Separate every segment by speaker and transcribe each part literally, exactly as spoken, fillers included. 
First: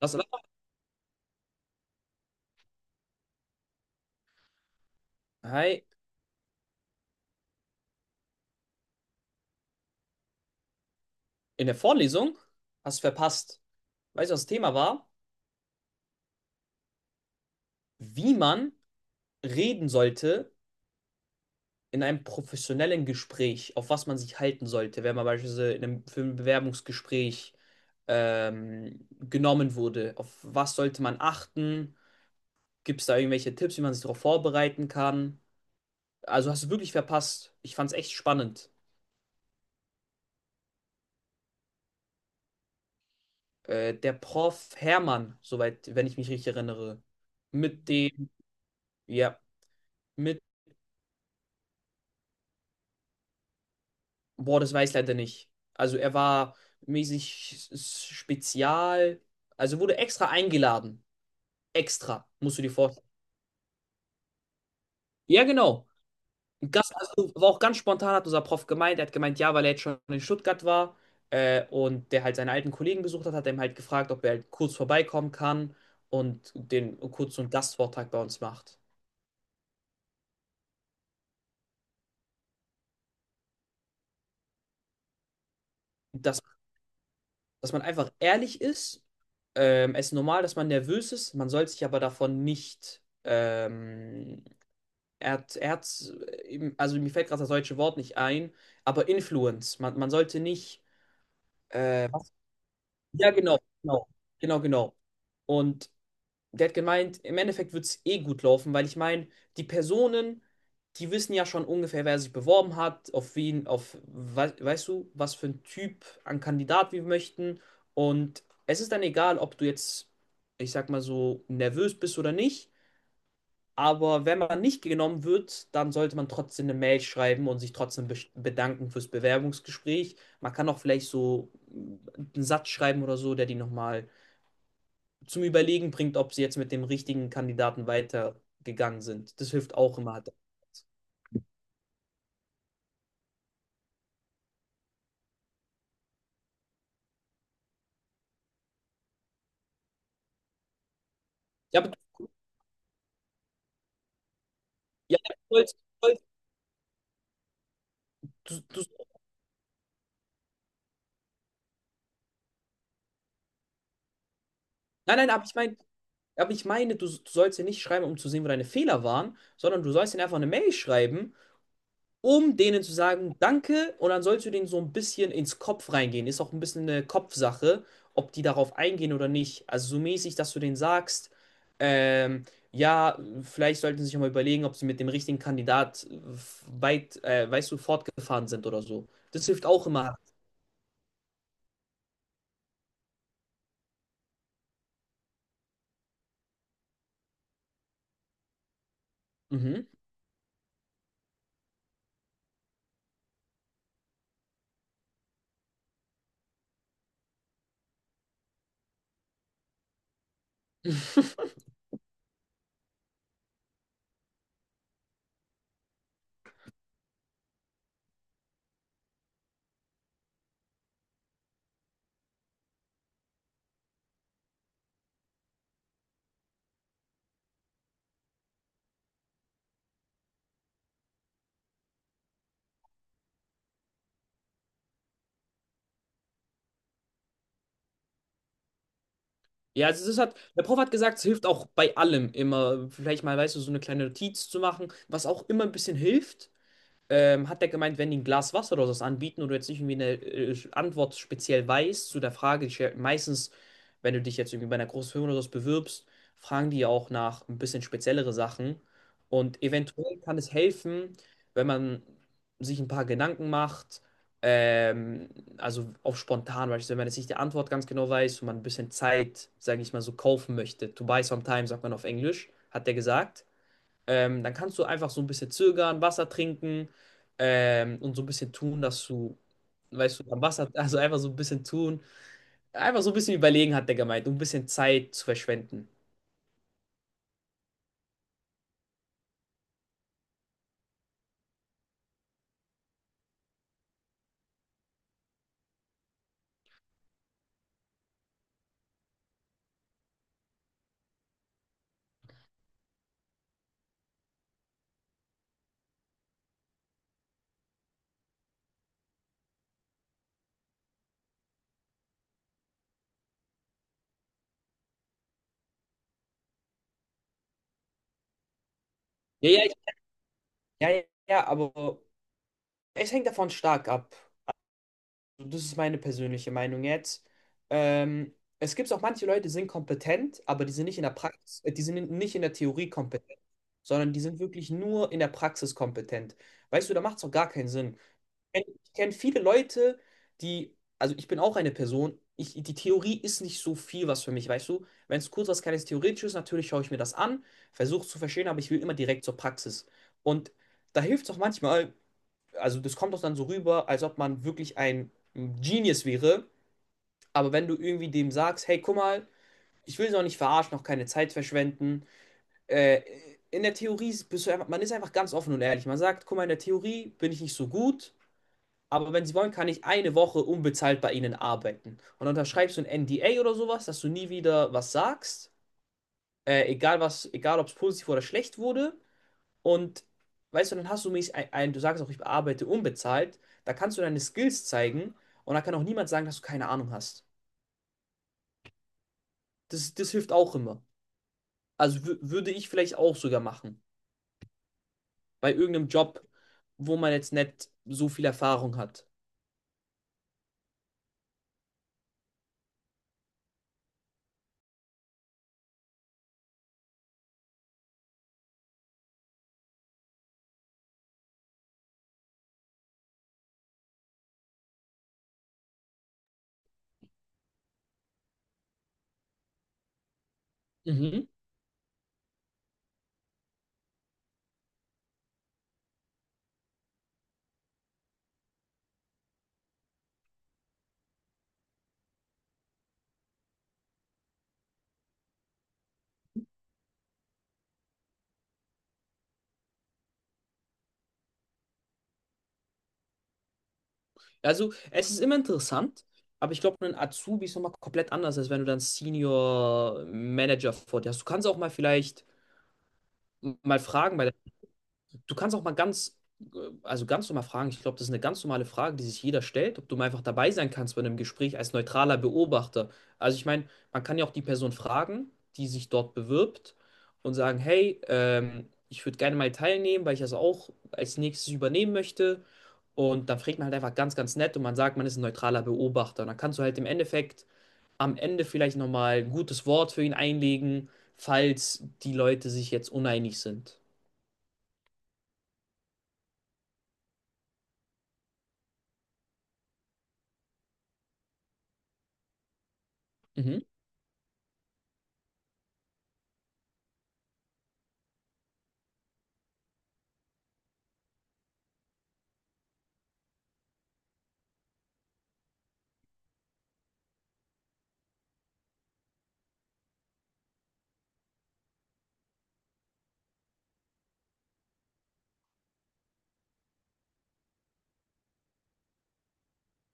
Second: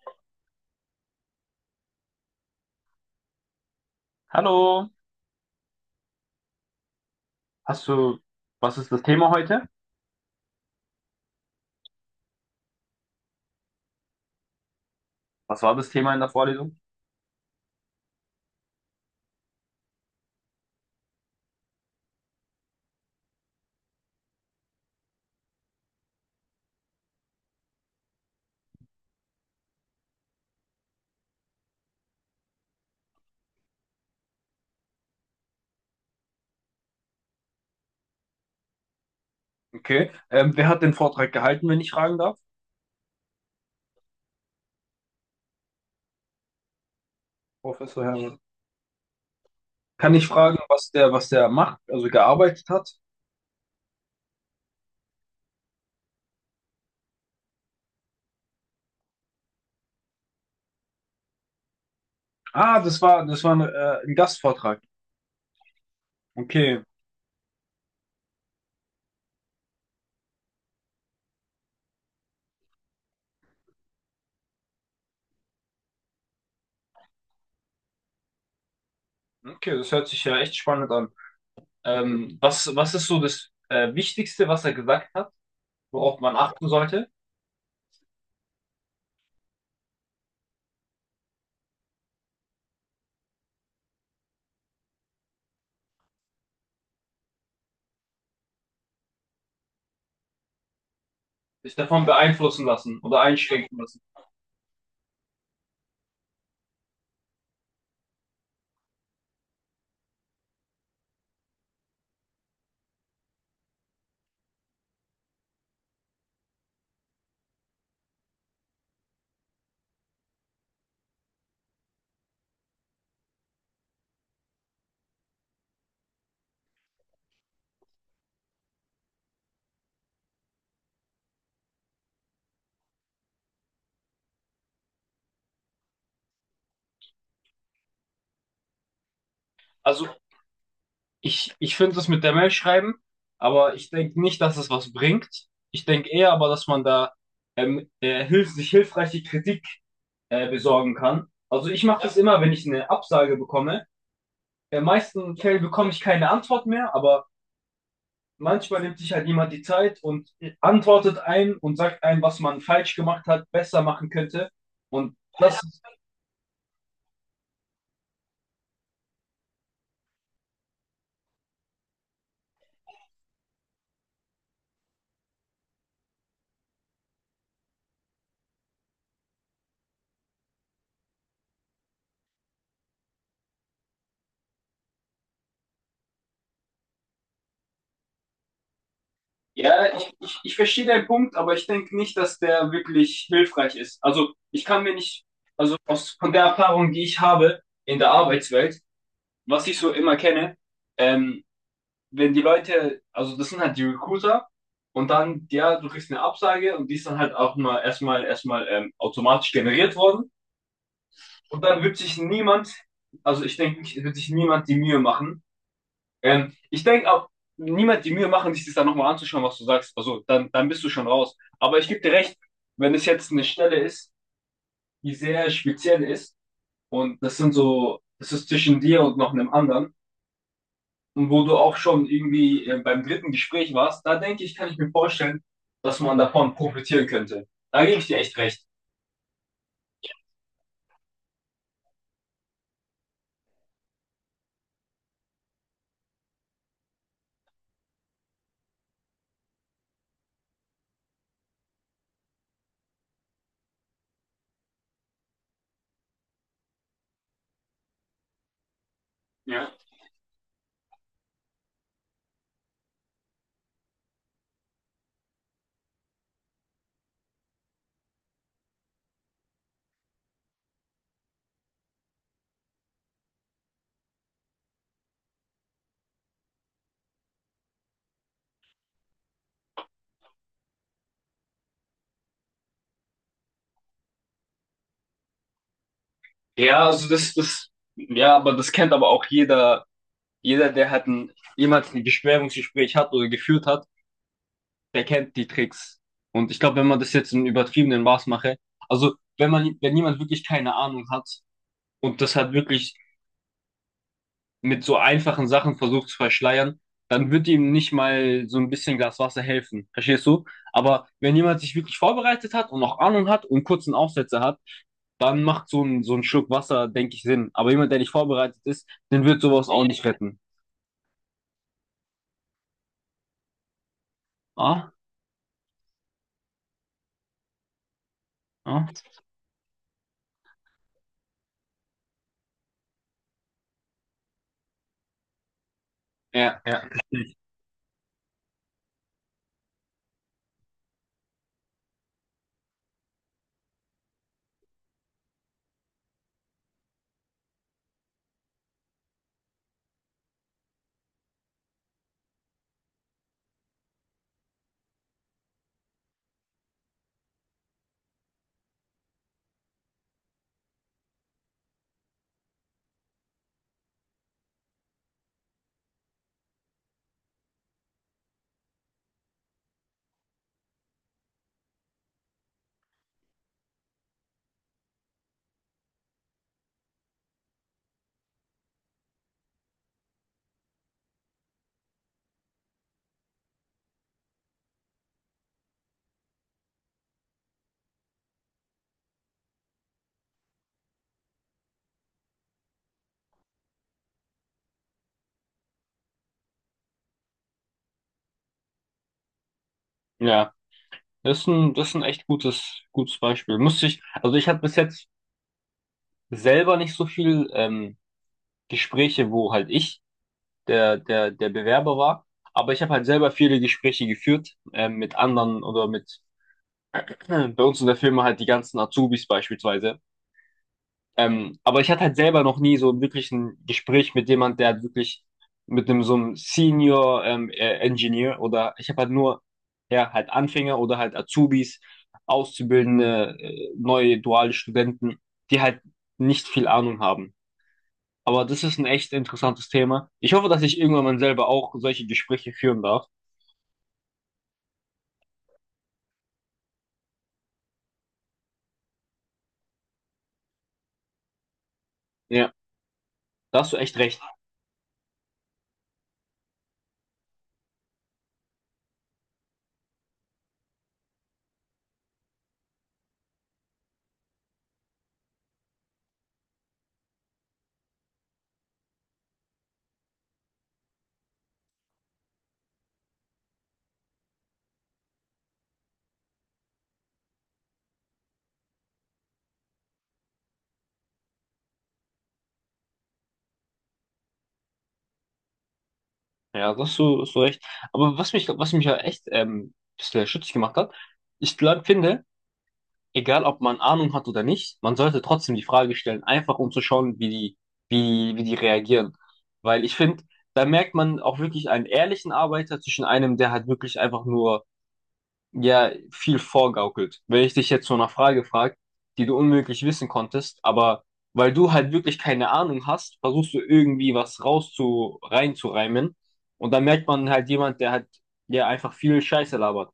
Speaker 1: Lass.
Speaker 2: Hallo,
Speaker 1: Hi,
Speaker 2: hast du, was ist das Thema heute?
Speaker 1: in der Vorlesung hast du verpasst. Weißt du, was das Thema war?
Speaker 2: Was war das Thema in der Vorlesung?
Speaker 1: Wie man reden sollte in einem professionellen Gespräch, auf was man sich halten sollte, wenn man beispielsweise in einem, für ein Bewerbungsgespräch ähm, genommen wurde. Auf was sollte man achten? Gibt es da irgendwelche Tipps, wie man sich darauf vorbereiten kann? Also hast du wirklich verpasst. Ich fand es echt spannend.
Speaker 2: Okay. Ähm, wer hat den Vortrag gehalten, wenn ich fragen darf?
Speaker 1: Äh, der Professor Hermann, soweit, wenn ich mich richtig erinnere, mit
Speaker 2: Professor
Speaker 1: dem,
Speaker 2: Hermann.
Speaker 1: ja.
Speaker 2: Kann ich
Speaker 1: Mit
Speaker 2: fragen, was der, was der macht, also gearbeitet hat?
Speaker 1: Boah, das weiß ich leider nicht. Also er war mäßig s- spezial, also wurde extra eingeladen. Extra, musst du dir
Speaker 2: Ah, das
Speaker 1: vorstellen.
Speaker 2: war, das war ein, äh, ein Gastvortrag.
Speaker 1: Ja, genau.
Speaker 2: Okay.
Speaker 1: Gast, also war auch ganz spontan, hat unser Prof gemeint. Er hat gemeint, ja, weil er jetzt schon in Stuttgart war äh, und der halt seine alten Kollegen besucht hat, hat er ihm halt gefragt, ob er halt kurz vorbeikommen kann und den kurz so einen Gastvortrag bei uns macht.
Speaker 2: Okay, das hört sich ja echt spannend an. Ähm, was, was ist so das äh, Wichtigste, was er gesagt hat, worauf man
Speaker 1: Dass,
Speaker 2: achten sollte?
Speaker 1: dass man einfach ehrlich ist. Ähm, es ist normal, dass man nervös ist, man soll sich aber davon nicht ähm, Er hat, er hat, eben- also mir fällt gerade das deutsche Wort nicht ein, aber Influence. Man, man sollte nicht,
Speaker 2: Sich davon
Speaker 1: äh, Was?
Speaker 2: beeinflussen lassen oder
Speaker 1: Ja, genau,
Speaker 2: einschränken lassen.
Speaker 1: genau, genau, genau. Und der hat gemeint, im Endeffekt wird es eh gut laufen, weil ich meine, die Personen, die wissen ja schon ungefähr, wer sich beworben hat, auf wen, auf, wei- weißt du, was für ein Typ an Kandidat wir möchten. Und es ist dann egal, ob du jetzt, ich sag mal so, nervös bist oder nicht. Aber wenn man nicht genommen wird, dann sollte man trotzdem eine Mail schreiben und sich trotzdem be- bedanken fürs Bewerbungsgespräch. Man kann auch vielleicht so mm, einen Satz schreiben oder so, der die nochmal zum Überlegen bringt, ob sie jetzt mit dem richtigen Kandidaten weitergegangen sind. Das hilft auch
Speaker 2: Also
Speaker 1: immer.
Speaker 2: Ich, ich finde das mit der Mail schreiben, aber ich denke nicht, dass es was bringt. Ich denke eher aber, dass man da ähm, äh, hilf sich hilfreiche Kritik äh, besorgen kann. Also
Speaker 1: Ja,
Speaker 2: ich
Speaker 1: aber,
Speaker 2: mache das immer, wenn ich eine Absage bekomme. In
Speaker 1: ja, du
Speaker 2: meisten Fällen
Speaker 1: sollst,
Speaker 2: bekomme ich
Speaker 1: du, sollst-
Speaker 2: keine Antwort mehr, aber
Speaker 1: du,
Speaker 2: manchmal
Speaker 1: du,
Speaker 2: nimmt sich halt jemand die Zeit und antwortet ein und sagt einem, was man falsch gemacht hat, besser machen könnte. Und
Speaker 1: nein, nein, aber
Speaker 2: ja,
Speaker 1: ich
Speaker 2: das,
Speaker 1: meine, aber ich meine, du, du sollst ja nicht schreiben, um zu sehen, wo deine Fehler waren, sondern du sollst ihnen einfach eine Mail schreiben um denen zu sagen, danke, und dann sollst du denen so ein bisschen ins Kopf reingehen. Ist auch ein bisschen eine Kopfsache, ob die darauf eingehen oder nicht. Also so mäßig, dass du denen sagst, ähm, ja, vielleicht sollten sie sich auch mal überlegen, ob sie mit dem richtigen Kandidat äh, weit, äh, weißt du, fortgefahren sind oder so. Das hilft auch
Speaker 2: ja, ich,
Speaker 1: immer.
Speaker 2: ich, ich verstehe deinen Punkt, aber ich denke nicht, dass der wirklich hilfreich ist. Also ich kann mir nicht, also aus, von der Erfahrung, die ich habe in der Arbeitswelt, was ich
Speaker 1: Mhm.
Speaker 2: so immer kenne, ähm, wenn die Leute, also das sind halt die Recruiter und dann, ja, du kriegst eine Absage und die ist dann halt auch mal erstmal erstmal ähm, automatisch generiert worden und dann wird sich niemand, also ich denke, nicht, wird sich niemand die Mühe machen, ähm, ich denke auch, niemand die Mühe machen, sich das dann nochmal anzuschauen, was du sagst. Also, dann, dann bist du schon raus. Aber ich gebe dir recht, wenn es jetzt eine Stelle ist, die sehr speziell ist und das sind so, das ist zwischen dir und noch einem anderen und wo du auch schon irgendwie äh, beim dritten Gespräch warst, da denke ich, kann ich mir vorstellen, dass man davon profitieren könnte. Da gebe ich dir echt recht.
Speaker 1: Ja, also das hat, der Prof hat gesagt, es hilft auch bei allem immer, vielleicht mal, weißt du, so eine kleine Notiz zu machen, was auch immer ein bisschen hilft. Ähm, hat der gemeint, wenn die ein Glas Wasser oder sowas anbieten und du jetzt nicht irgendwie eine äh, Antwort speziell weißt zu der Frage, die stell- meistens, wenn du dich jetzt irgendwie bei einer großen Firma oder sowas bewirbst, fragen die ja auch nach ein bisschen speziellere Sachen. Und
Speaker 2: Ja.
Speaker 1: eventuell kann es helfen, wenn man sich ein paar Gedanken macht, ähm, also auf spontan, beispielsweise, wenn man jetzt nicht die Antwort ganz genau weiß und man ein bisschen Zeit, sage ich mal, so kaufen möchte. To buy some time, sagt man auf Englisch, hat der gesagt. Ähm, dann kannst du einfach so ein bisschen zögern, Wasser trinken ähm, und so ein bisschen tun, dass du, weißt du, am Wasser, also einfach so ein bisschen tun. Einfach so ein bisschen überlegen, hat der gemeint, um ein bisschen Zeit zu verschwenden.
Speaker 2: Ja, also das, das, ja, aber das kennt aber auch jeder, jeder, der halt ein, jemals ein Bewerbungsgespräch hat oder geführt hat. Der kennt die Tricks. Und ich glaube, wenn man das jetzt in übertriebenem Maß mache, also wenn man, wenn jemand wirklich keine Ahnung hat und das hat wirklich mit so einfachen Sachen versucht zu verschleiern, dann wird ihm nicht mal so ein bisschen Glas Wasser helfen. Verstehst du? Aber wenn jemand sich wirklich vorbereitet hat und auch Ahnung hat und kurzen Aufsätze hat, dann macht so ein, so ein Schluck Wasser, denke ich, Sinn. Aber jemand, der nicht vorbereitet ist, den wird
Speaker 1: Ja, ja,
Speaker 2: sowas
Speaker 1: ich,
Speaker 2: auch nicht retten.
Speaker 1: ja, ja, ja, aber es hängt davon stark ab.
Speaker 2: Ah?
Speaker 1: Das ist meine persönliche Meinung jetzt. Ähm, es
Speaker 2: Ah?
Speaker 1: gibt auch manche Leute, die sind kompetent, aber die sind nicht in der Praxis, äh, die sind in- nicht in der Theorie kompetent, sondern die sind wirklich nur in der Praxis kompetent.
Speaker 2: Ja, ja.
Speaker 1: Weißt du, da macht es auch gar keinen Sinn. kenn- ich kenne viele Leute, die, also ich bin auch eine Person, ich, die Theorie ist nicht so viel was für mich, weißt du? Wenn es kurz was kleines Theoretisches ist, natürlich schaue ich mir das an, versuche es zu verstehen, aber ich will immer direkt zur Praxis. Und da hilft es auch manchmal, also das kommt auch dann so rüber, als ob man wirklich ein Genius wäre, aber wenn du irgendwie dem sagst, hey, guck mal, ich will sie auch nicht verarschen, noch keine Zeit verschwenden, äh, in der Theorie bist du einfach, man ist einfach ganz offen und ehrlich. Man sagt, guck mal, in der Theorie bin ich nicht so gut. Aber wenn sie wollen, kann ich eine Woche unbezahlt bei ihnen arbeiten. Und dann unterschreibst du ein N D A oder sowas, dass du nie wieder was sagst. Äh, egal was, egal ob es positiv oder schlecht wurde. Und weißt du, dann hast du mich ein, ein, du sagst auch, ich arbeite unbezahlt. Da kannst du deine Skills zeigen und da kann auch niemand sagen, dass du keine Ahnung hast. Das, das hilft auch immer. Also wü- würde ich vielleicht auch sogar machen. Bei irgendeinem Job, wo man jetzt nicht so viel Erfahrung hat.
Speaker 2: Ja. Das ist ein, das ist ein echt gutes, gutes Beispiel. Musste ich, also ich hatte bis jetzt selber nicht so viel ähm, Gespräche, wo halt ich der, der, der Bewerber war, aber ich habe halt selber viele Gespräche geführt ähm, mit anderen oder mit bei uns in der Firma halt die ganzen Azubis beispielsweise.
Speaker 1: Mhm.
Speaker 2: Ähm, aber ich hatte halt selber noch nie so wirklich ein Gespräch mit jemand, der halt wirklich mit einem so einem Senior ähm, äh, Engineer oder ich habe halt nur ja halt Anfänger oder halt Azubis, Auszubildende, äh, neue duale Studenten, die halt nicht viel Ahnung haben. Aber das ist ein echt interessantes Thema. Ich hoffe, dass ich irgendwann mal selber auch solche Gespräche führen darf.
Speaker 1: Also, es ist immer interessant, aber ich glaube, ein Azubi ist nochmal komplett anders, als wenn du dann Senior Manager vor dir hast. Du kannst auch mal vielleicht
Speaker 2: Ja, da hast du
Speaker 1: mal
Speaker 2: echt
Speaker 1: fragen
Speaker 2: recht.
Speaker 1: bei du kannst auch mal ganz, äh, also ganz normal fragen. Ich glaube, das ist eine ganz normale Frage, die sich jeder stellt, ob du mal einfach dabei sein kannst bei einem Gespräch als neutraler Beobachter. Also ich meine, man kann ja auch die Person fragen, die sich dort bewirbt und sagen, hey, ähm, ich würde gerne mal teilnehmen, weil ich das auch als nächstes übernehmen möchte. Und dann fragt man halt einfach ganz, ganz nett und man sagt, man ist ein neutraler Beobachter. Und dann kannst du halt im Endeffekt am Ende vielleicht nochmal ein gutes Wort für ihn einlegen, falls die Leute sich jetzt uneinig sind.
Speaker 2: Ja, da hast du, hast du recht. Aber was mich, was mich ja echt ähm, ein bisschen stutzig gemacht hat, ich glaub, finde, egal
Speaker 1: Mhm.
Speaker 2: ob man Ahnung hat oder nicht, man sollte trotzdem die Frage stellen, einfach um zu schauen, wie die, wie, wie die reagieren. Weil ich finde, da merkt man auch wirklich einen ehrlichen Arbeiter zwischen einem, der halt wirklich einfach nur, ja, viel vorgaukelt. Wenn ich dich jetzt so nach Frage frage, die du unmöglich wissen konntest, aber weil du halt wirklich keine Ahnung hast, versuchst du irgendwie was rauszu, reinzureimen. Und dann merkt man halt jemand, der halt, ja, einfach viel Scheiße labert.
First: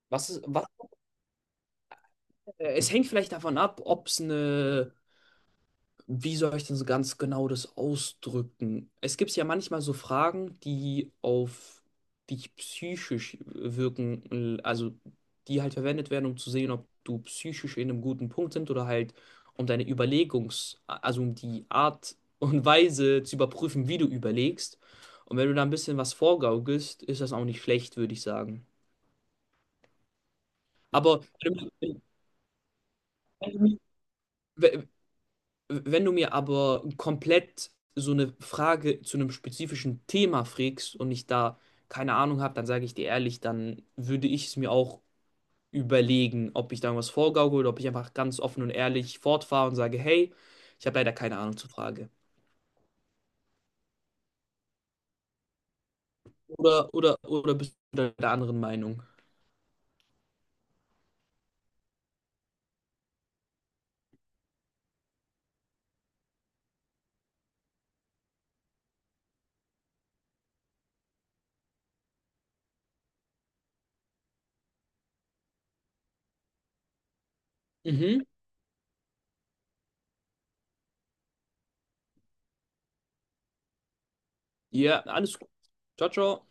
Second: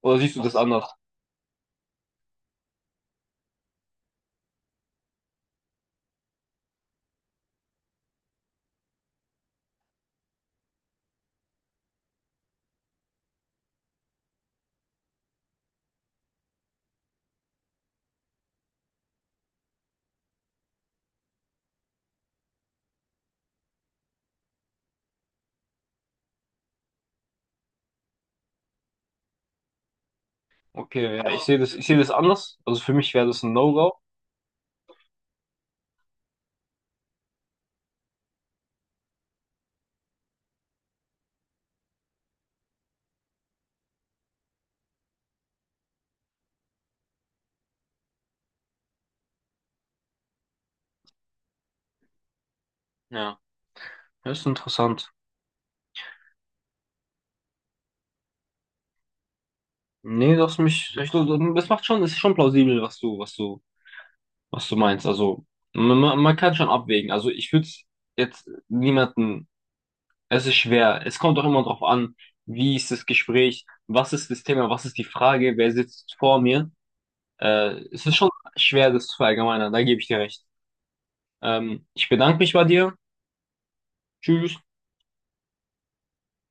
Speaker 2: Oder
Speaker 1: Was
Speaker 2: siehst du
Speaker 1: ist,
Speaker 2: das
Speaker 1: was
Speaker 2: anders?
Speaker 1: Äh, Es hängt vielleicht davon ab, ob es eine, wie soll ich denn so ganz genau das ausdrücken? Es gibt ja manchmal so Fragen, die auf dich psychisch wirken, also die halt verwendet werden, um zu sehen, ob du psychisch in einem guten Punkt sind oder halt um deine Überlegungs-, also um die Art und Weise zu überprüfen, wie du überlegst. Und wenn du da ein bisschen was vorgaukelst, ist das auch nicht schlecht, würde ich sagen.
Speaker 2: Okay,
Speaker 1: Aber
Speaker 2: ja, ich
Speaker 1: wenn
Speaker 2: sehe das, ich sehe
Speaker 1: du,
Speaker 2: das anders. Also für mich wäre das ein
Speaker 1: wenn
Speaker 2: No-Go.
Speaker 1: du, Wenn du mir aber komplett so eine Frage zu einem spezifischen Thema frägst und ich da keine Ahnung habe, dann sage ich dir ehrlich, dann würde ich es mir auch überlegen, ob ich da was vorgaukel oder ob ich einfach ganz offen und ehrlich fortfahre und sage, hey, ich habe leider keine Ahnung zur Frage.
Speaker 2: Ja, das ist interessant.
Speaker 1: Oder, oder, oder bist du da der anderen Meinung?
Speaker 2: Nee, das mich, ich, das macht schon, das ist schon plausibel, was du, was du, was du meinst. Also man, man man kann schon abwägen. Also ich würde jetzt niemanden, es ist schwer. Es kommt auch immer drauf an, wie ist das Gespräch, was ist das Thema, was ist die Frage, wer sitzt vor mir. Äh, es ist
Speaker 1: Mhm.
Speaker 2: schon schwer, das zu verallgemeinern. Da gebe ich dir recht. Ähm, ich bedanke mich bei dir. Tschüss.
Speaker 1: Ja, alles gut. Ciao, ciao.